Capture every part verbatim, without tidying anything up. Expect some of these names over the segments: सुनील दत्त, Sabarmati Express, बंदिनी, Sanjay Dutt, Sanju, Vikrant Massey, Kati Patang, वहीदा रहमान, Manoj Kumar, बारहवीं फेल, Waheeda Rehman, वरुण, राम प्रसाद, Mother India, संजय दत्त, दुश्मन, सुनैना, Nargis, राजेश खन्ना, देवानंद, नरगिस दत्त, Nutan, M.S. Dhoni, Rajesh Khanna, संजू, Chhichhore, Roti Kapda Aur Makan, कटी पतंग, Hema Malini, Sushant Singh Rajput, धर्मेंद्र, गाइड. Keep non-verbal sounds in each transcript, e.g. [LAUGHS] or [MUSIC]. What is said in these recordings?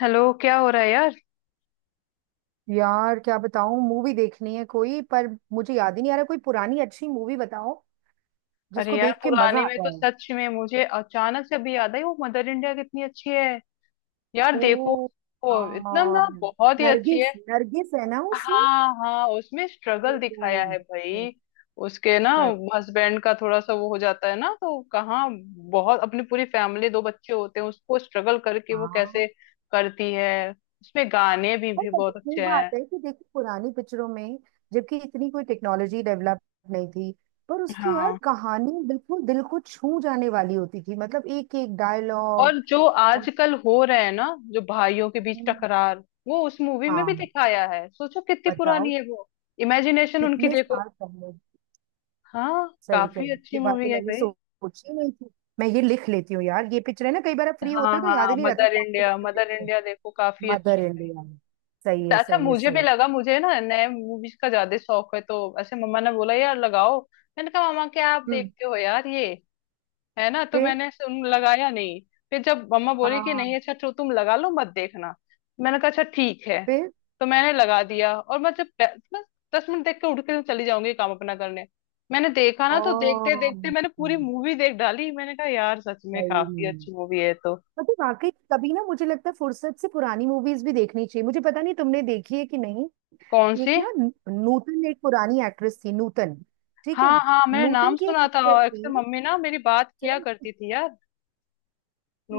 Hello! क्या हो रहा है, यार? यार क्या बताऊं, मूवी देखनी है कोई। पर मुझे याद ही नहीं आ रहा, कोई पुरानी अच्छी मूवी बताओ अरे जिसको यार, देख के पुराने मजा में आता तो है। सच में मुझे अचानक से अभी याद आई। वो मदर इंडिया कितनी अच्छी है। यार देखो। ओ। वो इतना हाँ, ना, बहुत ही अच्छी है। नरगिस। नरगिस है ना उसमें। हाँ, हाँ, उसमें स्ट्रगल ओ, दिखाया है भाई। उसके ना सच। हस्बैंड का थोड़ा सा वो हो जाता है ना, तो कहाँ, बहुत अपनी पूरी फैमिली, दो बच्चे होते हैं उसको, स्ट्रगल करके वो हाँ, कैसे करती है। उसमें गाने भी पर भी पता बहुत है, ये अच्छे बात हैं। है कि देखो पुरानी पिक्चरों में, जबकि इतनी कोई टेक्नोलॉजी डेवलप नहीं थी, पर उसकी यार हाँ, कहानी बिल्कुल दिल को छू जाने वाली होती थी। मतलब एक एक डायलॉग। और जो और। आजकल हो रहे हैं ना, जो भाइयों के बीच टकरार, वो उस मूवी में भी हाँ। दिखाया है। सोचो कितनी बताओ। पुरानी है वो। इमेजिनेशन उनकी कितने देखो। साल पहले। हाँ, सही कह काफी रही हो। अच्छी ये बात तो मूवी है मैंने भाई। सोची नहीं थी। मैं ये लिख लेती हूँ यार, ये पिक्चर है ना, कई बार आप फ्री हाँ, होते हो तो याद ही हाँ, नहीं रहता मदर कौन सी इंडिया, पिक्चर मदर देखते हो। इंडिया देखो। काफी अच्छी मदर इन लॉ। सही है। है, अच्छा, सही है, मुझे भी सही। लगा, मुझे ना नए मूवीज का ज्यादा शौक है, तो ऐसे मम्मा ने बोला, यार लगाओ। मैंने कहा, मामा क्या आप हम्म। देखते हो यार ये, है ना। तो फिर। मैंने सुन, लगाया नहीं। फिर जब मम्मा बोली कि हाँ। नहीं अच्छा, तो तुम लगा लो, मत देखना। मैंने कहा, अच्छा ठीक है। फिर। तो मैंने लगा दिया, और मैं जब पै- मैं दस मिनट देख के उठ के चली जाऊंगी, काम अपना करने। मैंने देखा ओ। ना, तो देखते देखते मैंने पूरी मूवी देख डाली। मैंने कहा, यार सच में सही काफी में। अच्छी मूवी है तो। मतलब वाकई कभी ना मुझे लगता है फुर्सत से पुरानी मूवीज भी देखनी चाहिए। मुझे पता नहीं तुमने देखी है कि नहीं। कौन एक सी। ना नू- नूतन, एक पुरानी एक्ट्रेस थी नूतन। ठीक है। हाँ, हाँ, मैंने नूतन नाम की एक सुना था, पिक्चर और अक्सर थी, मम्मी ना मेरी बात सुना किया है? करती थी यार।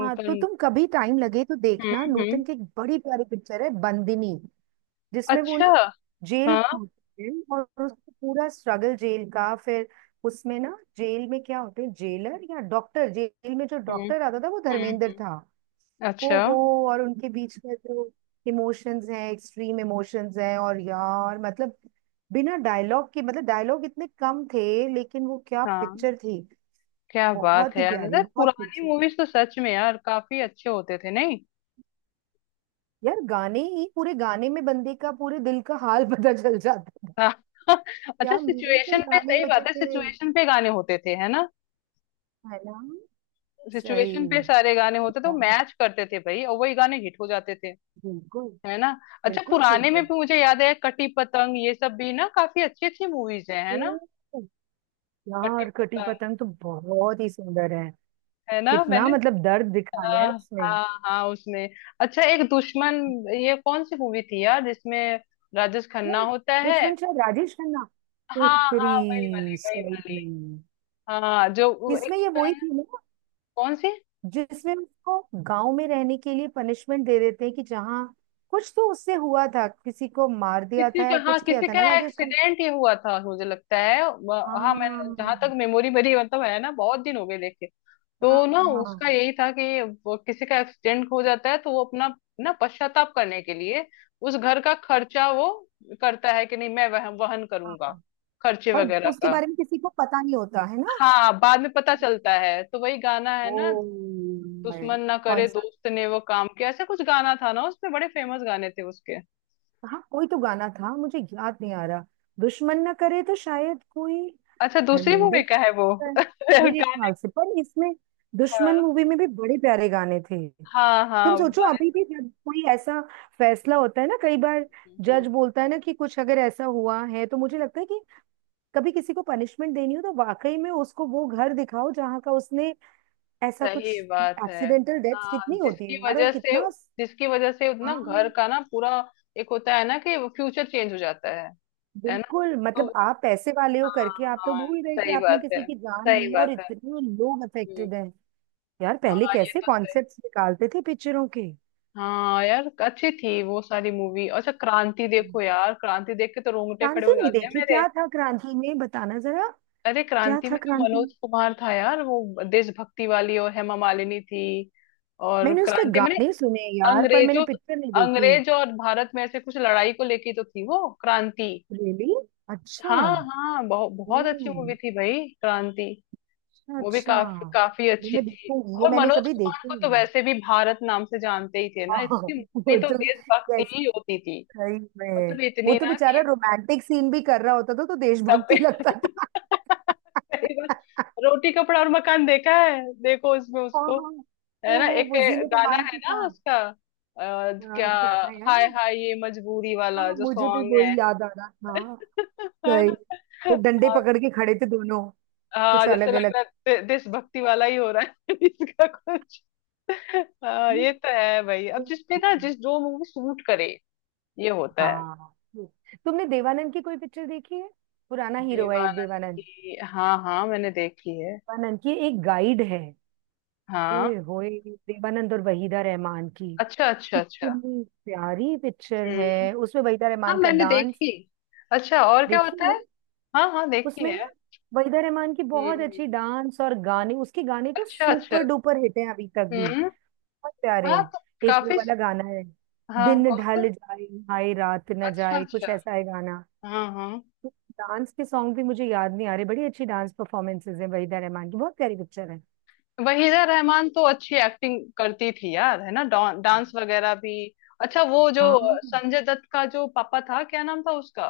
हाँ, तो तुम कभी टाइम लगे तो हम्म, देखना, हम्म, नूतन की एक बड़ी प्यारी पिक्चर है बंदिनी। जिसमें वो अच्छा। ना जेल हाँ। में होती है, और उसका पूरा स्ट्रगल जेल का। फिर उसमें ना जेल में क्या होते हैं जेलर या डॉक्टर, जेल में जो हम्म, डॉक्टर आता था वो हम्म, धर्मेंद्र हम्म, था। अच्छा। ओ हो। और उनके बीच में जो इमोशंस हैं, एक्सट्रीम इमोशंस हैं, और यार मतलब बिना डायलॉग के, मतलब डायलॉग इतने कम थे, लेकिन वो क्या हाँ। पिक्चर थी। क्या बात बहुत है ही यार, प्यारी, अरे बहुत ही। पुरानी मूवीज तो सच में यार काफी अच्छे होते थे, नहीं। यार गाने ही, पूरे गाने में बंदे का पूरे दिल का हाल [LAUGHS] पता चल जाता था। हाँ, [LAUGHS] अच्छा, क्या मीनिंगफुल सिचुएशन पे गाने सही होते बात है, थे, सिचुएशन पे गाने होते थे, है ना। है ना। सिचुएशन पे सही। सारे गाने होते तो बहुत। मैच करते थे भाई, और वही गाने हिट हो जाते थे, बिल्कुल। है ना। अच्छा, बिल्कुल ठीक पुराने में बोल। भी मुझे याद है, कटी पतंग ये सब भी ना काफी अच्छी अच्छी मूवीज हैं, है ना। ओ, कटी यार कटी पतंग, पतंग तो बहुत ही सुंदर है। है ना कितना मैंने, मतलब दर्द दिखाया है हाँ, उसमें। हाँ, हाँ, उसमें, अच्छा, एक दुश्मन, ये कौन सी मूवी थी यार जिसमें राजेश ओ, खन्ना होता है। दुश्मन शायद राजेश खन्ना। ओ हाँ, तेरी। हाँ, वही वाली, वही सही वाली। में। हाँ, जो वो एक इसमें ये होता है वही ना- थी ना कौन सी। जिसमें उसको गांव में रहने के लिए पनिशमेंट दे देते हैं कि जहाँ कुछ तो उससे हुआ था, किसी को मार दिया किसी था का, या हाँ, कुछ किया किसी था का ना राजेश खन्ना। एक्सीडेंट ही हुआ था मुझे लगता है, व- हाँ मैं, जहां तक हाँ। मेमोरी मेरी मतलब है ना, बहुत दिन हो गए देखे। हाँ। तो ना हाँ। उसका यही था कि वो किसी का एक्सीडेंट हो जाता है, तो वो अपना ना पश्चाताप करने के लिए उस घर का खर्चा वो करता है कि नहीं, मैं वह, वहन करूंगा, हाँ। खर्चे और वगैरह उसके का। बारे में किसी को पता नहीं होता है ना। हाँ, बाद में पता चलता है, तो वही गाना है ना, ओ। है। दुश्मन ना कौन करे सा। दोस्त ने वो काम किया, ऐसा कुछ गाना था ना उसमें, बड़े फेमस गाने थे उसके। हाँ, कोई तो गाना था, मुझे याद नहीं आ रहा। दुश्मन न करे, तो शायद कोई अच्छा, दूसरी धर्मेंद्र मूवी की का है वो। है, [LAUGHS] मेरे गा- ख्याल से। पर इसमें, दुश्मन हाँ, मूवी में भी बड़े प्यारे गाने थे। हाँ, तुम हाँ, वो सोचो, अभी गाना- भी जब कोई ऐसा फैसला होता है ना कई बार, जज हम्म, बोलता है ना कि कुछ अगर ऐसा हुआ है, तो मुझे लगता है कि कभी किसी को पनिशमेंट देनी हो तो वाकई में उसको वो घर दिखाओ जहाँ का उसने ऐसा कुछ। सही बात है। एक्सीडेंटल डेथ हाँ, कितनी होती है जिसकी यार, और वजह से कितना। जिसकी वजह से ना हाँ। घर का ना, पूरा एक होता है ना कि फ्यूचर चेंज हो जाता है है ना, बिल्कुल। तो, मतलब आप पैसे वाले हो हाँ, करके आप तो हाँ, भूल गए कि सही आपने बात किसी है, की जान सही ली, और बात है, इतने लोग हम्म, अफेक्टेड हैं। यार, पहले हाँ, ये कैसे तो, कॉन्सेप्ट्स निकालते थे पिक्चरों के। हाँ यार अच्छी थी वो सारी मूवी। अच्छा, क्रांति देखो यार, क्रांति देख के तो रोंगटे खड़े हो क्रांति नहीं जाते हैं देखी, मेरे। क्या था क्रांति में, बताना जरा। अरे क्या क्रांति में था जो क्रांति। मनोज कुमार था यार, वो देशभक्ति वाली, और हेमा मालिनी थी। और मैंने उसके क्रांति मैंने, गाने सुने यार, पर मैंने अंग्रेजों पिक्चर नहीं देखी। अंग्रेज और भारत में ऐसे कुछ लड़ाई को लेके तो थी वो क्रांति। रियली। अच्छा। हाँ, हाँ, बहुत ओ। बहुत अच्छी मूवी थी भाई क्रांति। अच्छा वो भी अच्छा। काफी काफी ये अच्छी मैं थी। देखूंगी, ये और मैंने मनोज कभी कुमार देखी को तो नहीं। वैसे भी भारत नाम से जानते ही थे ना, हाँ। इसकी वो। मूवी तो तो। देशभक्ति Yes। ही होती थी। सही में। मतलब वो इतनी तो ना बेचारा कि रोमांटिक सीन भी कर रहा होता था तो सब पे। देशभक्ति लगता था। [LAUGHS] सही बात। रोटी कपड़ा और मकान देखा है? देखो उसमें हाँ। उसको, हाँ। है ओ ना, हो, एक वो जीनत गाना अमान है के ना साथ। उसका, अ, आ, क्या, क्या था यार वो। हाय हाय ये मजबूरी वाला हाँ, जो मुझे भी सॉन्ग है। वही याद आ रहा था, हाँ। [LAUGHS] है सही। ना। वो डंडे पकड़ के खड़े थे दोनों। हाँ, कुछ जैसे अलग। लग रहा है दे- देशभक्ति वाला ही हो रहा है। [LAUGHS] इसका कुछ, हाँ अलग। ये तो है भाई, अब जिसपे ना, जिस जो मूवी सूट करे, ये होता है। हाँ। तुमने देवानंद की कोई पिक्चर देखी है? पुराना हीरो है एक, देवानंद देवानंद। की, हाँ, हाँ, मैंने देखी है। देवानंद की एक गाइड है। हाँ, ओए होए। देवानंद और वहीदा रहमान की, अच्छा, अच्छा, अच्छा, इतनी प्यारी पिक्चर हम्म। है, उसमें वहीदा हाँ, रहमान का मैंने डांस। देखी। अच्छा, और क्या देखी होता ना। है। हाँ, हाँ, देखी उसमें है। ना वहीदा रहमान की हम्म, बहुत हम्म, अच्छी डांस, और गाने, उसके गाने तो अच्छा, अच्छा, सुपर डुपर हिट हैं अभी तक भी। हम्म। बहुत प्यारे हाँ हैं। तो, एक वो काफी। वाला गाना है, हाँ, दिन कौन सा। ढल जाए, हाय रात न अच्छा, जाए, अच्छा, कुछ ऐसा है गाना। हाँ, हाँ। डांस के सॉन्ग भी मुझे याद नहीं आ रहे। बड़ी अच्छी डांस परफॉर्मेंसेज है वहीदा रहमान की, बहुत प्यारी पिक्चर है। वहीदा रहमान तो अच्छी एक्टिंग करती थी यार, है ना, डा, डांस वगैरह भी। अच्छा, वो जो हाँ, संजय दत्त का जो पापा था, क्या नाम था उसका।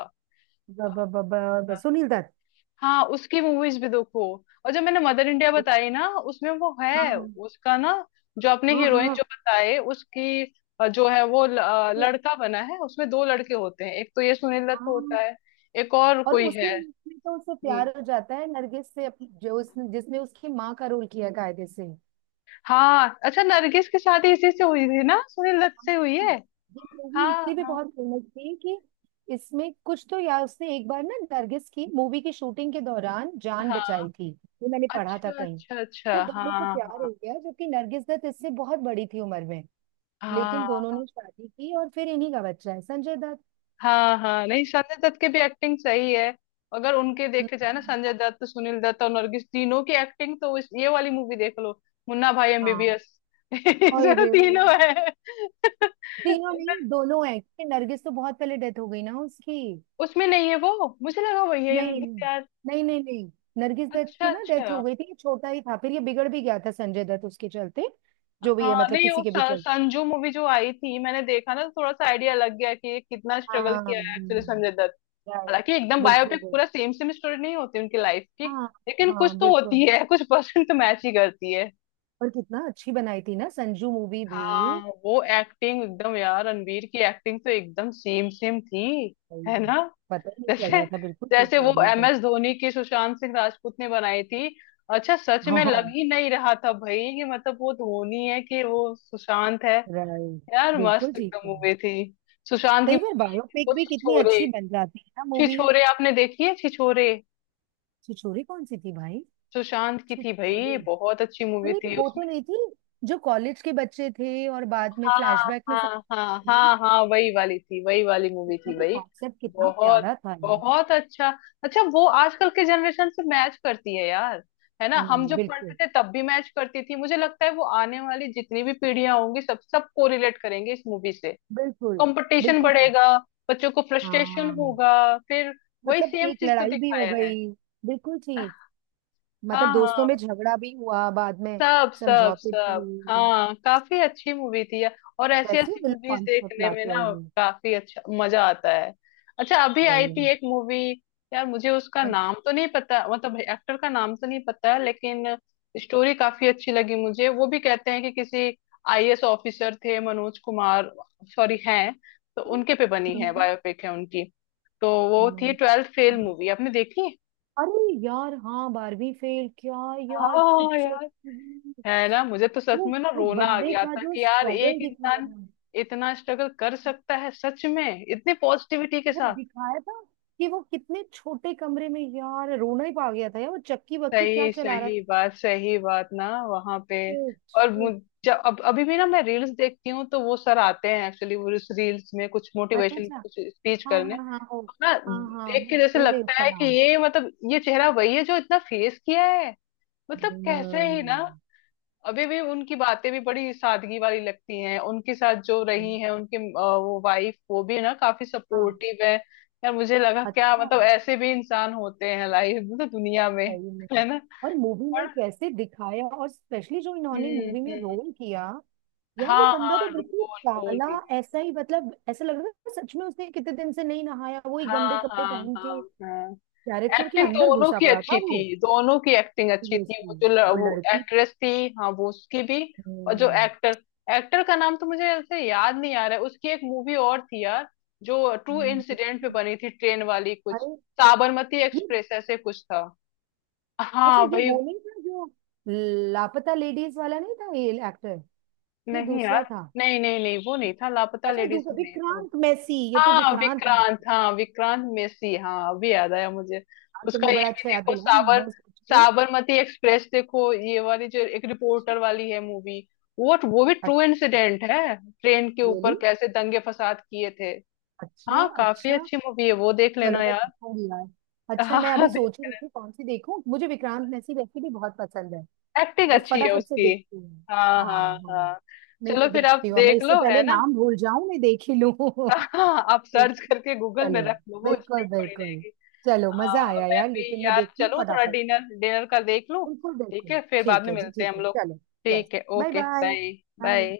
बाबा बाबा, और बस सुनील दत्त। हाँ, उसकी मूवीज भी देखो। और जब मैंने मदर इंडिया उस-। बताई ना, उसमें वो है, हाँ उसका ना, जो अपने हाँ हीरोइन हाँ। जो बताए उसकी, अ, जो है वो ल- अ, अरे, लड़का बना है उसमें, दो लड़के होते हैं, एक तो ये सुनील दत्त हाँ। होता है, एक और और कोई उसी है। मूवी में तो उससे हम्म, प्यार हो जाता है नरगिस से, अप- जो उसने, जिसने उसकी माँ का रोल किया कायदे से। हाँ, अच्छा, नरगिस की शादी इसी से हुई थी ना, सुनील दत्त से हुई है। ये मूवी हाँ, इसलिए भी हाँ, बहुत फेमस थी कि इसमें कुछ तो यार, उसने एक बार ना नरगिस की मूवी की शूटिंग के दौरान जान बचाई हाँ, थी। ये मैंने पढ़ा था अच्छा, कहीं। अच्छा, अच्छा, फिर दोनों को प्यार हाँ। हो गया, जबकि नरगिस दत्त इससे बहुत बड़ी थी उम्र में। लेकिन हाँ, दोनों ने शादी की, और फिर इन्हीं का बच्चा है संजय दत्त। हाँ, हाँ नहीं संजय दत्त की भी एक्टिंग सही है। अगर उनके देखे जाए ना, हम्म। संजय दत्त, सुनील दत्त और नरगिस, तीनों की एक्टिंग तो, इस, ये वाली मूवी देख लो, मुन्ना भाई हाँ। M B B S. और [LAUGHS] तीनों है। तीनों [LAUGHS] नहीं, दोनों हैं, क्योंकि नरगिस तो बहुत पहले डेथ हो गई ना उसकी। उसमें नहीं है वो, मुझे लगा वही है नहीं नरगिस यार। नहीं नहीं नहीं। नरगिस दत्त अच्छा, की ना अच्छा, डेथ हो गई थी, छोटा ही था, फिर ये बिगड़ भी गया था संजय दत्त उसके चलते। जो भी है, हाँ मतलब नहीं वो, किसी के भी स- चलते। संजू मूवी जो आई थी, मैंने देखा ना, तो थोड़ा सा आइडिया लग गया कि ये कितना स्ट्रगल हाँ। किया है एक्चुअली हम्म, संजय दत्त। right, हालांकि एकदम बिल्कुल बायोपिक बिल्कुल। पूरा सेम सेम स्टोरी नहीं होती उनकी लाइफ की। हाँ लेकिन हाँ, कुछ तो होती बिल्कुल। है, कुछ परसेंट तो मैच ही करती है। और कितना अच्छी बनाई थी ना संजू मूवी भी। हाँ वो एक्टिंग एकदम यार, रणवीर की एक्टिंग तो एकदम सेम सेम थी, है भाई, ना, पता ही नहीं चल जैसे, रहा था, बिल्कुल ठीक जैसे कह वो रही एम तो। एस धोनी की सुशांत सिंह राजपूत ने बनाई थी। अच्छा सच में लग हाँ। ही नहीं रहा था भाई कि मतलब वो धोनी है कि वो सुशांत है। राइट। यार बिल्कुल मस्त ठीक एकदम है। मूवी थी सुशांत की। कई बार बायोपिक वो भी कितनी छिछोरे, अच्छी बन जाती है ना मूवी। छिछोरे आपने देखी है? छिछोरे छिछोरे कौन सी थी भाई। सुशांत की थी छिछोरे। भाई, बहुत अच्छी मूवी अरे, तो थी वो तो उसमें। नहीं थी जो कॉलेज के बच्चे थे और बाद में हाँ, फ्लैशबैक में सब। हाँ, हाँ, ये, हाँ, हाँ, वही वाली थी, वही वाली मूवी उसका थी भी भाई। कॉन्सेप्ट कितना बहुत, प्यारा था यार। बहुत अच्छा, अच्छा, वो आजकल के जनरेशन से मैच करती है यार, है ना, हम हम्म, जब पढ़ते बिल्कुल। थे तब भी मैच करती थी। मुझे लगता है वो आने वाली जितनी भी पीढ़ियां होंगी सब सब को रिलेट करेंगे इस मूवी से। बिल्कुल। कंपटीशन बिल्कुल ठीक। बढ़ेगा, बच्चों को फ्रस्ट्रेशन हाँ, होगा, फिर वही मतलब सेम एक चीज तो लड़ाई भी हो दिखाया है। गई। बिल्कुल ठीक। मतलब हाँ, दोस्तों में हाँ, झगड़ा भी हुआ बाद में। सब सब समझौते भी सब, हुए। हाँ काफी अच्छी मूवी थी यार। और ऐसी कैसे ऐसी बिल्कुल मूवीज कॉन्सेप्ट देखने में लाते ना होंगे। काफी अच्छा मजा आता है। अच्छा, अभी आई सही है। थी एक मूवी यार, मुझे उसका अच्छा, नाम तो नहीं पता, मतलब एक्टर का नाम तो नहीं पता है, लेकिन स्टोरी काफी अच्छी लगी मुझे। वो भी कहते हैं कि किसी आई ए एस ऑफिसर थे मनोज कुमार, सॉरी हैं, तो उनके पे बनी है, हम्म, बायोपिक है उनकी। तो वो थी हम्म, ट्वेल्थ फेल हम्म। मूवी, आपने देखी है? अरे यार, हाँ, बारहवीं फेल, क्या यार हाँ पिक्चर। यार, है ना, मुझे तो सच वो में ना वो रोना आ बंदे गया का था जो कि यार स्ट्रगल एक दिखाया इंसान है, इतना स्ट्रगल कर सकता है, सच में इतनी पॉजिटिविटी के वो साथ। दिखाया था कि वो कितने छोटे कमरे में, यार रोना ही पा गया था। यार वो चक्की वक्की क्या सही, चला रहा था। सही बात, सही बात ना वहां पे। और मुझ- शिट। जब अब अभी भी ना मैं रील्स देखती हूँ, तो वो सर आते हैं एक्चुअली, वो उस रील्स में कुछ अच्छा मोटिवेशन अच्छा। कुछ स्पीच हाँ करने, हाँ हाँ हो। तो ना हाँ हाँ, देख मैं के जैसे भूल गई लगता उसका है कि नाम। ये मतलब ये चेहरा वही है जो इतना फेस किया है। मतलब कैसे ही ना, हम्म। अभी भी उनकी बातें भी बड़ी सादगी वाली लगती हैं, उनके साथ जो रही हैं उनके, अ, वो वाइफ, वो भी ना काफी हाँ। सपोर्टिव है। यार मुझे लगा, क्या अच्छा, मतलब ऐसे भी इंसान होते हैं लाइफ मतलब दुनिया में, सही में। है ना, और मूवी पर, में कैसे दिखाया, और स्पेशली जो इन्होंने हम्म, मूवी में हम्म, रोल किया। यार वो हाँ, बंदा हाँ, तो बिल्कुल रोल रोल काला, भी, ऐसा ही। मतलब ऐसा लग रहा था सच में उसने कितने दिन से नहीं नहाया, वही गंदे हाँ, कपड़े हाँ, पहन हाँ, के, हाँ, कैरेक्टर के एक्टिंग अंदर दोनों घुसा की पड़ा था अच्छी वो। थी, दोनों की एक्टिंग अच्छी थी, वो सीरियसली। जो ल- वो वो लड़की। एक्ट्रेस थी। हाँ, वो उसकी भी। और जो हम्म, एक्टर, एक्टर का नाम तो मुझे ऐसे याद नहीं आ रहा है, उसकी एक मूवी और थी यार, जो ट्रू हम्म, इंसिडेंट पे बनी थी, ट्रेन वाली कुछ, अरे, साबरमती ये एक्सप्रेस ऐसे कुछ था। अच्छा, हाँ ये भाई। वो नहीं था जो लापता लेडीज वाला? नहीं था ये एक्टर। ये नहीं दूसरा यार। था। नहीं, नहीं, नहीं, वो नहीं था, लापता अच्छा, लेडीज दूसरा, में नहीं था। विक्रांत मैसी, ये तो हाँ विक्रांत विक्रांत, मैसी। हाँ विक्रांत मेसी, हाँ अभी याद आया मुझे। हाँ, उसका तुमने ये बड़ा भी अच्छा याद देखो, दिलाया, साबर मैं सोच रही। साबरमती एक्सप्रेस देखो, ये वाली जो एक रिपोर्टर वाली है मूवी। वो वो भी ट्रू अच्छा। इंसिडेंट है, ट्रेन के रियली। अच्छा ऊपर really? कैसे दंगे फसाद किए थे। अच्छा हाँ, काफी अच्छा। अच्छी मूवी है वो, देख चलो लेना मैं यार। देखूंगी यार। अच्छा, मैं हाँ, अभी सोच ही रही थी कौन सी देखूं, मुझे विक्रांत मैसी वैसे भी बहुत पसंद है। एक्टिंग मैं अच्छी है फटाफट से उसकी। देखती हूँ। हाँ, हाँ हाँ, हाँ। हाँ। नहीं, चलो मैं फिर आप देखती हूँ, अब मैं देख इससे लो, है पहले ना। नाम भूल जाऊं, मैं देख ही लूं [LAUGHS] हाँ आप ठीक सर्च है। करके गूगल में चलो। रख लो, वो हिस्ट्री बिल्कुल पड़ी बिल्कुल। रहेगी। चलो, मजा हाँ, आया मैं यार, भी लेकिन मैं यार देखती हूँ चलूँ, थोड़ा फटाफट। डिनर डिनर का देख लूँ। बिल्कुल ठीक बिल्कुल। है, फिर बाद ठीक में है जी, मिलते हैं ठीक हम है, लोग। चलो। यस। ठीक है, bye okay, bye. Bye. Bye. Bye.